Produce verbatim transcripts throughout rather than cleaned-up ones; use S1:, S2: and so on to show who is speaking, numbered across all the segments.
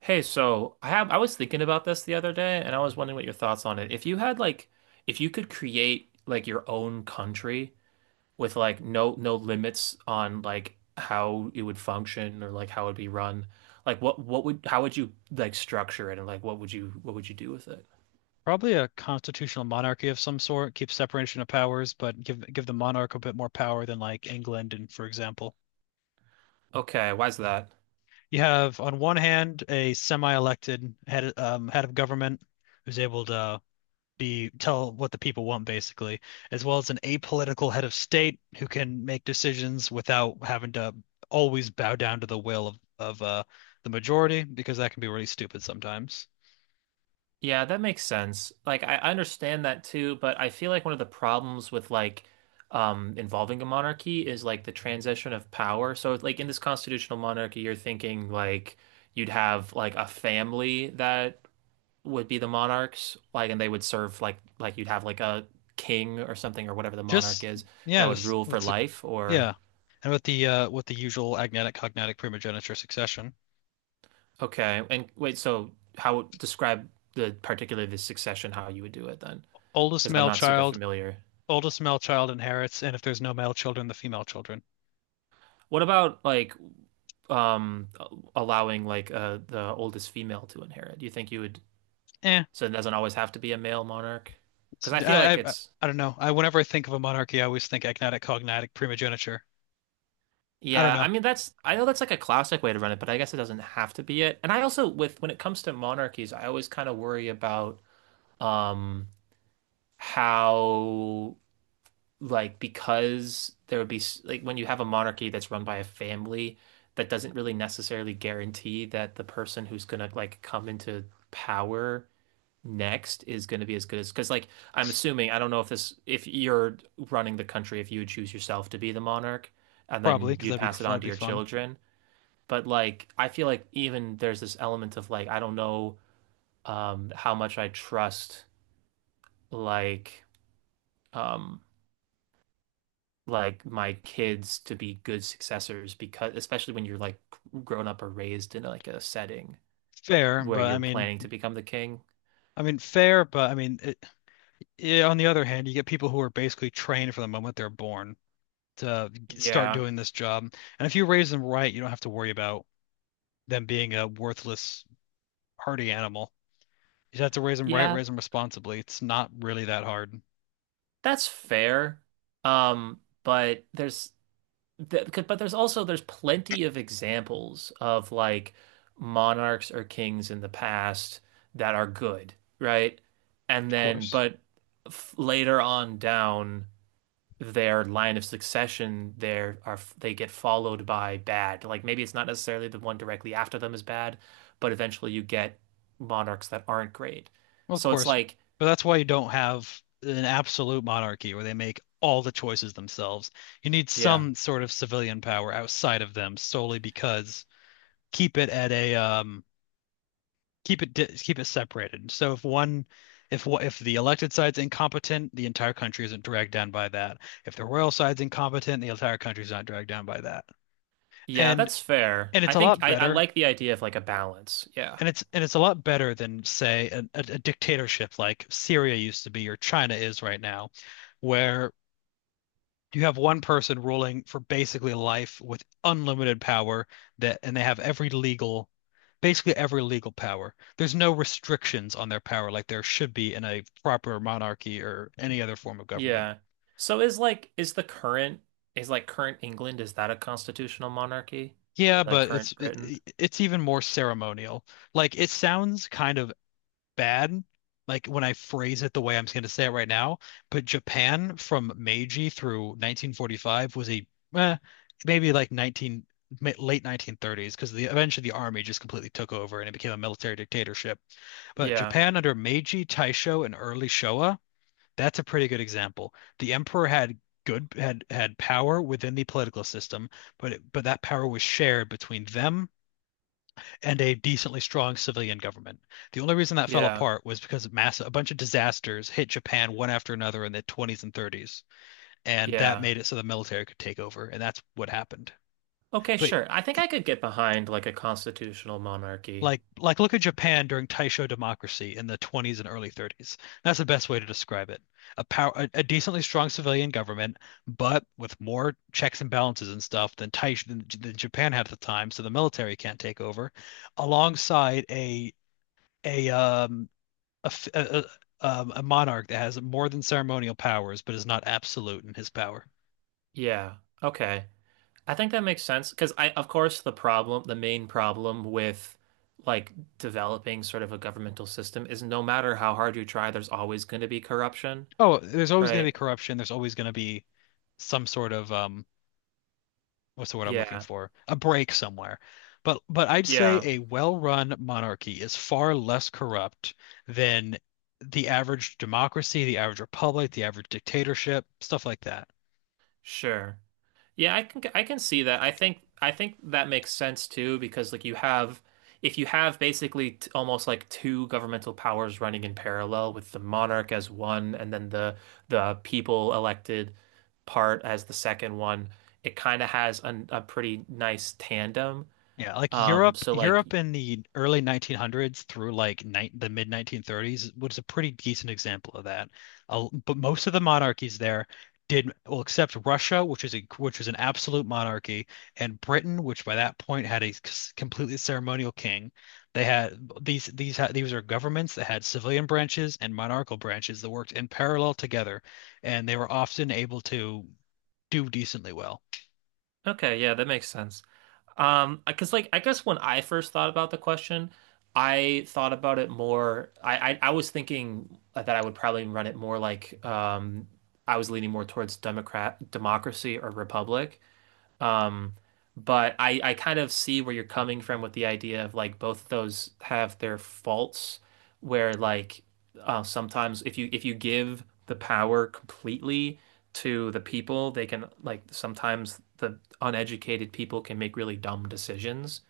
S1: Hey, so I have I was thinking about this the other day and I was wondering what your thoughts on it. If you had like if you could create like your own country with like no no limits on like how it would function or like how it would be run, like what what would how would you like structure it and like what would you what would you do with it?
S2: Probably a constitutional monarchy of some sort. Keep separation of powers, but give give the monarch a bit more power than like England and for example.
S1: Okay, why's that?
S2: You have on one hand a semi-elected head um, head of government who's able to be tell what the people want, basically, as well as an apolitical head of state who can make decisions without having to always bow down to the will of of uh, the majority, because that can be really stupid sometimes.
S1: Yeah, that makes sense. Like I I understand that too, but I feel like one of the problems with like um involving a monarchy is like the transition of power. So like in this constitutional monarchy, you're thinking like you'd have like a family that would be the monarchs, like and they would serve like like you'd have like a king or something or whatever the monarch
S2: Just
S1: is that
S2: yeah,
S1: would
S2: just
S1: rule for
S2: what's it?
S1: life or
S2: Yeah, and with the uh with the usual agnatic, cognatic, primogeniture succession,
S1: okay. And wait, so how describe the particular the succession how you would do it then?
S2: oldest
S1: Because I'm
S2: male
S1: not super
S2: child,
S1: familiar.
S2: oldest male child inherits, and if there's no male children, the female children.
S1: What about like um allowing like uh the oldest female to inherit? Do you think you would
S2: Eh,
S1: so it doesn't always have to be a male monarch?
S2: it's,
S1: Because I feel
S2: I,
S1: like
S2: I
S1: it's
S2: I don't know. I whenever I think of a monarchy, I always think agnatic, cognatic, primogeniture. I don't
S1: yeah, I
S2: know,
S1: mean that's I know that's like a classic way to run it, but I guess it doesn't have to be it. And I also with when it comes to monarchies, I always kind of worry about um how like because there would be s- like when you have a monarchy that's run by a family that doesn't really necessarily guarantee that the person who's gonna like come into power next is going to be as good as because like I'm assuming I don't know if this if you're running the country if you would choose yourself to be the monarch and
S2: probably
S1: then
S2: because
S1: you'd
S2: that'd be
S1: pass it on
S2: that'd
S1: to
S2: be
S1: your
S2: fun.
S1: children but like I feel like even there's this element of like I don't know um how much I trust like um like my kids to be good successors because especially when you're like grown up or raised in like a setting
S2: Fair,
S1: where
S2: but I
S1: you're
S2: mean,
S1: planning to become the king.
S2: I mean fair, but I mean, it, yeah, on the other hand, you get people who are basically trained from the moment they're born to g- start
S1: Yeah.
S2: doing this job. And if you raise them right, you don't have to worry about them being a worthless hardy animal. You just have to raise them right,
S1: Yeah.
S2: raise them responsibly. It's not really that hard, of
S1: That's fair. Um, but there's th c- but there's also there's plenty of examples of like monarchs or kings in the past that are good, right? And then
S2: course.
S1: but f later on down their line of succession there are they get followed by bad. Like maybe it's not necessarily the one directly after them is bad, but eventually you get monarchs that aren't great.
S2: Well, of
S1: So it's
S2: course,
S1: like,
S2: but that's why you don't have an absolute monarchy where they make all the choices themselves. You need
S1: yeah.
S2: some sort of civilian power outside of them, solely because keep it at a um keep it di keep it separated. So if one if wha- if the elected side's incompetent, the entire country isn't dragged down by that. If the royal side's incompetent, the entire country's not dragged down by that.
S1: Yeah,
S2: And
S1: that's fair.
S2: And
S1: I
S2: it's a
S1: think
S2: lot
S1: I, I
S2: better.
S1: like the idea of like a balance. Yeah.
S2: And it's and it's a lot better than, say, a, a, a dictatorship like Syria used to be or China is right now, where you have one person ruling for basically life with unlimited power that, and they have every legal, basically every legal power. There's no restrictions on their power like there should be in a proper monarchy or any other form of government.
S1: Yeah. So is like is the current is like current England, is that a constitutional monarchy?
S2: Yeah,
S1: Like
S2: but it's
S1: current Britain?
S2: it, it's even more ceremonial. Like it sounds kind of bad, like when I phrase it the way I'm going to say it right now, but Japan from Meiji through nineteen forty-five was a eh, maybe like nineteen ma- late nineteen thirties, because the eventually the army just completely took over and it became a military dictatorship. But
S1: Yeah.
S2: Japan under Meiji, Taisho, and early Showa, that's a pretty good example. The emperor had good had had power within the political system, but it, but that power was shared between them and a decently strong civilian government. The only reason that fell
S1: Yeah.
S2: apart was because of massive, a bunch of disasters hit Japan one after another in the twenties and thirties, and that
S1: Yeah.
S2: made it so the military could take over, and that's what happened.
S1: Okay,
S2: But
S1: sure. I think I could get behind like a constitutional monarchy.
S2: like like look at Japan during Taisho democracy in the twenties and early thirties. That's the best way to describe it. A power a, a decently strong civilian government, but with more checks and balances and stuff than Taisho than, than Japan had at the time, so the military can't take over, alongside a a um A um, a a monarch that has more than ceremonial powers, but is not absolute in his power.
S1: Yeah. Okay. I think that makes sense because I of course the problem, the main problem with like developing sort of a governmental system is no matter how hard you try, there's always going to be corruption.
S2: Oh, there's always going to be
S1: Right.
S2: corruption. There's always going to be some sort of um, what's the word I'm looking
S1: Yeah.
S2: for? A break somewhere. But but I'd say
S1: Yeah.
S2: a well-run monarchy is far less corrupt than the average democracy, the average republic, the average dictatorship, stuff like that.
S1: Sure. Yeah, I can I can see that. I think I think that makes sense too because like you have if you have basically t almost like two governmental powers running in parallel with the monarch as one and then the the people elected part as the second one, it kind of has an, a pretty nice tandem.
S2: Yeah, like
S1: Um
S2: Europe,
S1: so like
S2: Europe in the early nineteen hundreds through like ni the mid nineteen thirties was a pretty decent example of that. Uh, but most of the monarchies there did well, except Russia, which is a which was an absolute monarchy, and Britain, which by that point had a c- completely ceremonial king. They had these these had, these are governments that had civilian branches and monarchical branches that worked in parallel together, and they were often able to do decently well.
S1: okay, yeah, that makes sense. Um, because like I guess when I first thought about the question, I thought about it more. I, I I was thinking that I would probably run it more like um I was leaning more towards Democrat democracy or republic. Um, but I, I kind of see where you're coming from with the idea of like both of those have their faults, where like uh, sometimes if you if you give the power completely to the people, they can like sometimes the uneducated people can make really dumb decisions.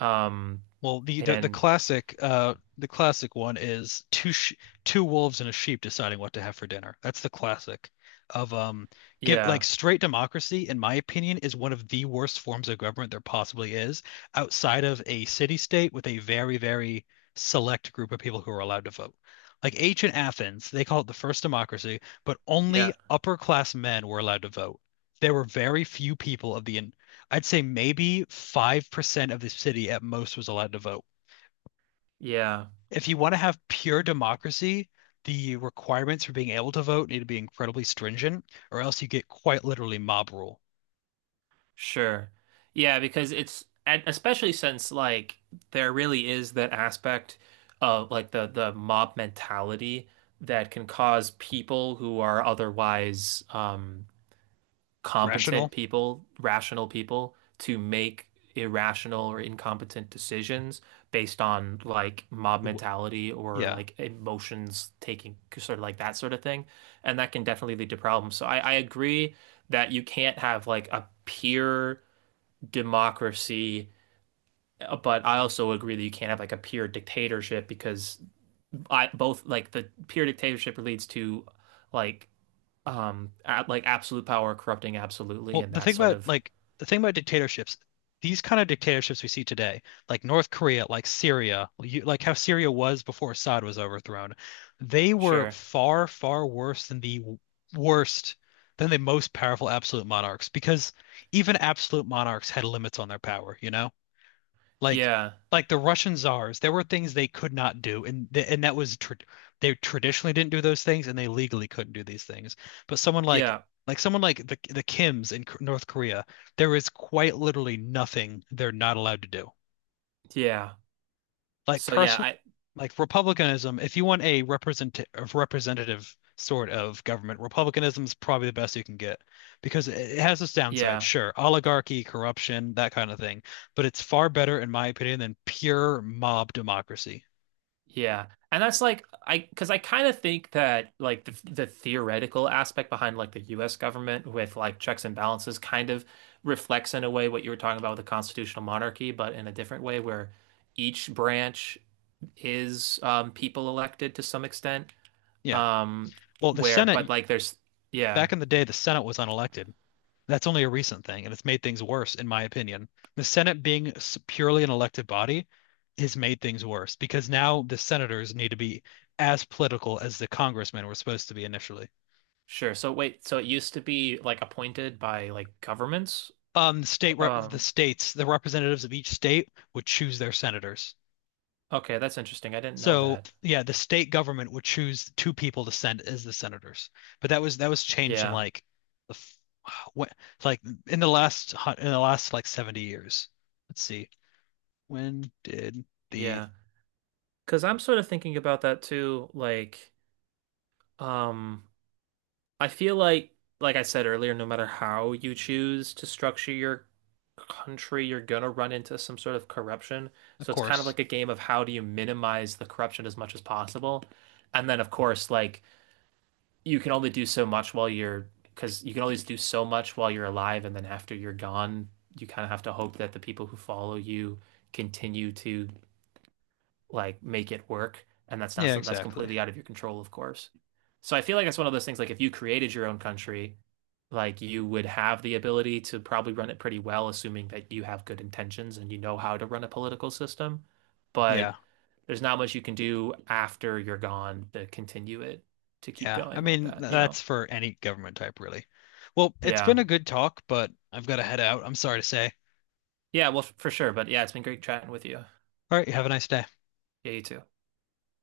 S1: Um,
S2: Well, the, the the
S1: and
S2: classic uh the classic one is two sh two wolves and a sheep deciding what to have for dinner. That's the classic of um give like
S1: yeah,
S2: straight democracy, in my opinion, is one of the worst forms of government there possibly is, outside of a city state with a very, very select group of people who are allowed to vote. Like ancient Athens, they call it the first democracy, but only
S1: yeah,
S2: upper class men were allowed to vote. There were very few people of the I'd say maybe five percent of the city at most was allowed to vote.
S1: yeah.
S2: If you want to have pure democracy, the requirements for being able to vote need to be incredibly stringent, or else you get quite literally mob rule.
S1: Sure. Yeah, because it's and especially since like there really is that aspect of like the the mob mentality that can cause people who are otherwise um competent
S2: Rational?
S1: people, rational people to make irrational or incompetent decisions based on like mob mentality or
S2: Yeah.
S1: like emotions taking sort of like that sort of thing. And that can definitely lead to problems. So I, I agree that you can't have like a pure democracy, uh, but I also agree that you can't have like a pure dictatorship because I both like the pure dictatorship leads to like um at, like absolute power corrupting absolutely
S2: Well,
S1: and
S2: the
S1: that
S2: thing
S1: sort
S2: about
S1: of
S2: like the thing about dictatorships, these kind of dictatorships we see today, like North Korea, like Syria, you, like how Syria was before Assad was overthrown, they were
S1: sure.
S2: far, far worse than the w- worst, than the most powerful absolute monarchs, because even absolute monarchs had limits on their power, you know? Like
S1: Yeah.
S2: like the Russian czars, there were things they could not do, and th and that was tr they traditionally didn't do those things, and they legally couldn't do these things. But someone like
S1: Yeah.
S2: like someone like the the Kims in K- North Korea, there is quite literally nothing they're not allowed to do
S1: Yeah.
S2: like
S1: So yeah
S2: person
S1: I.
S2: like republicanism. If you want a represent a representative sort of government, republicanism is probably the best you can get, because it it has its downside,
S1: Yeah.
S2: sure, oligarchy, corruption, that kind of thing, but it's far better in my opinion than pure mob democracy.
S1: Yeah. And that's like I because I kind of think that like the the theoretical aspect behind like the U S government with like checks and balances kind of reflects in a way what you were talking about with the constitutional monarchy, but in a different way where each branch is um people elected to some extent.
S2: Yeah,
S1: Um
S2: well the
S1: where but
S2: Senate
S1: like there's yeah,
S2: back in the day, the Senate was unelected. That's only a recent thing, and it's made things worse, in my opinion. The Senate being s- purely an elected body has made things worse because now the senators need to be as political as the congressmen were supposed to be initially.
S1: sure. So wait, so it used to be like appointed by like governments?
S2: Um, the state rep the
S1: Um,
S2: states, the representatives of each state would choose their senators.
S1: okay, that's interesting. I didn't know
S2: So
S1: that.
S2: yeah, the state government would choose two people to send as the senators, but that was that was changed in
S1: Yeah.
S2: like the f- what like in the last hu- in the last like seventy years. Let's see. When did the
S1: Yeah. Because I'm sort of thinking about that too. Like, um, I feel like, like I said earlier, no matter how you choose to structure your country, you're gonna run into some sort of corruption.
S2: of
S1: So it's kind of
S2: course.
S1: like a game of how do you minimize the corruption as much as possible. And then, of course, like you can only do so much while you're, because you can always do so much while you're alive, and then after you're gone, you kind of have to hope that the people who follow you continue to like make it work. And that's not
S2: Yeah,
S1: something that's
S2: exactly.
S1: completely out of your control, of course. So I feel like it's one of those things like if you created your own country, like you would have the ability to probably run it pretty well, assuming that you have good intentions and you know how to run a political system. But
S2: Yeah.
S1: there's not much you can do after you're gone to continue it to keep
S2: Yeah. I
S1: going like
S2: mean,
S1: that, you know?
S2: that's for any government type, really. Well, it's been
S1: Yeah.
S2: a good talk, but I've got to head out. I'm sorry to say.
S1: Yeah, well, f- for sure. But yeah, it's been great chatting with you.
S2: All right, you have a nice day.
S1: Yeah, you too.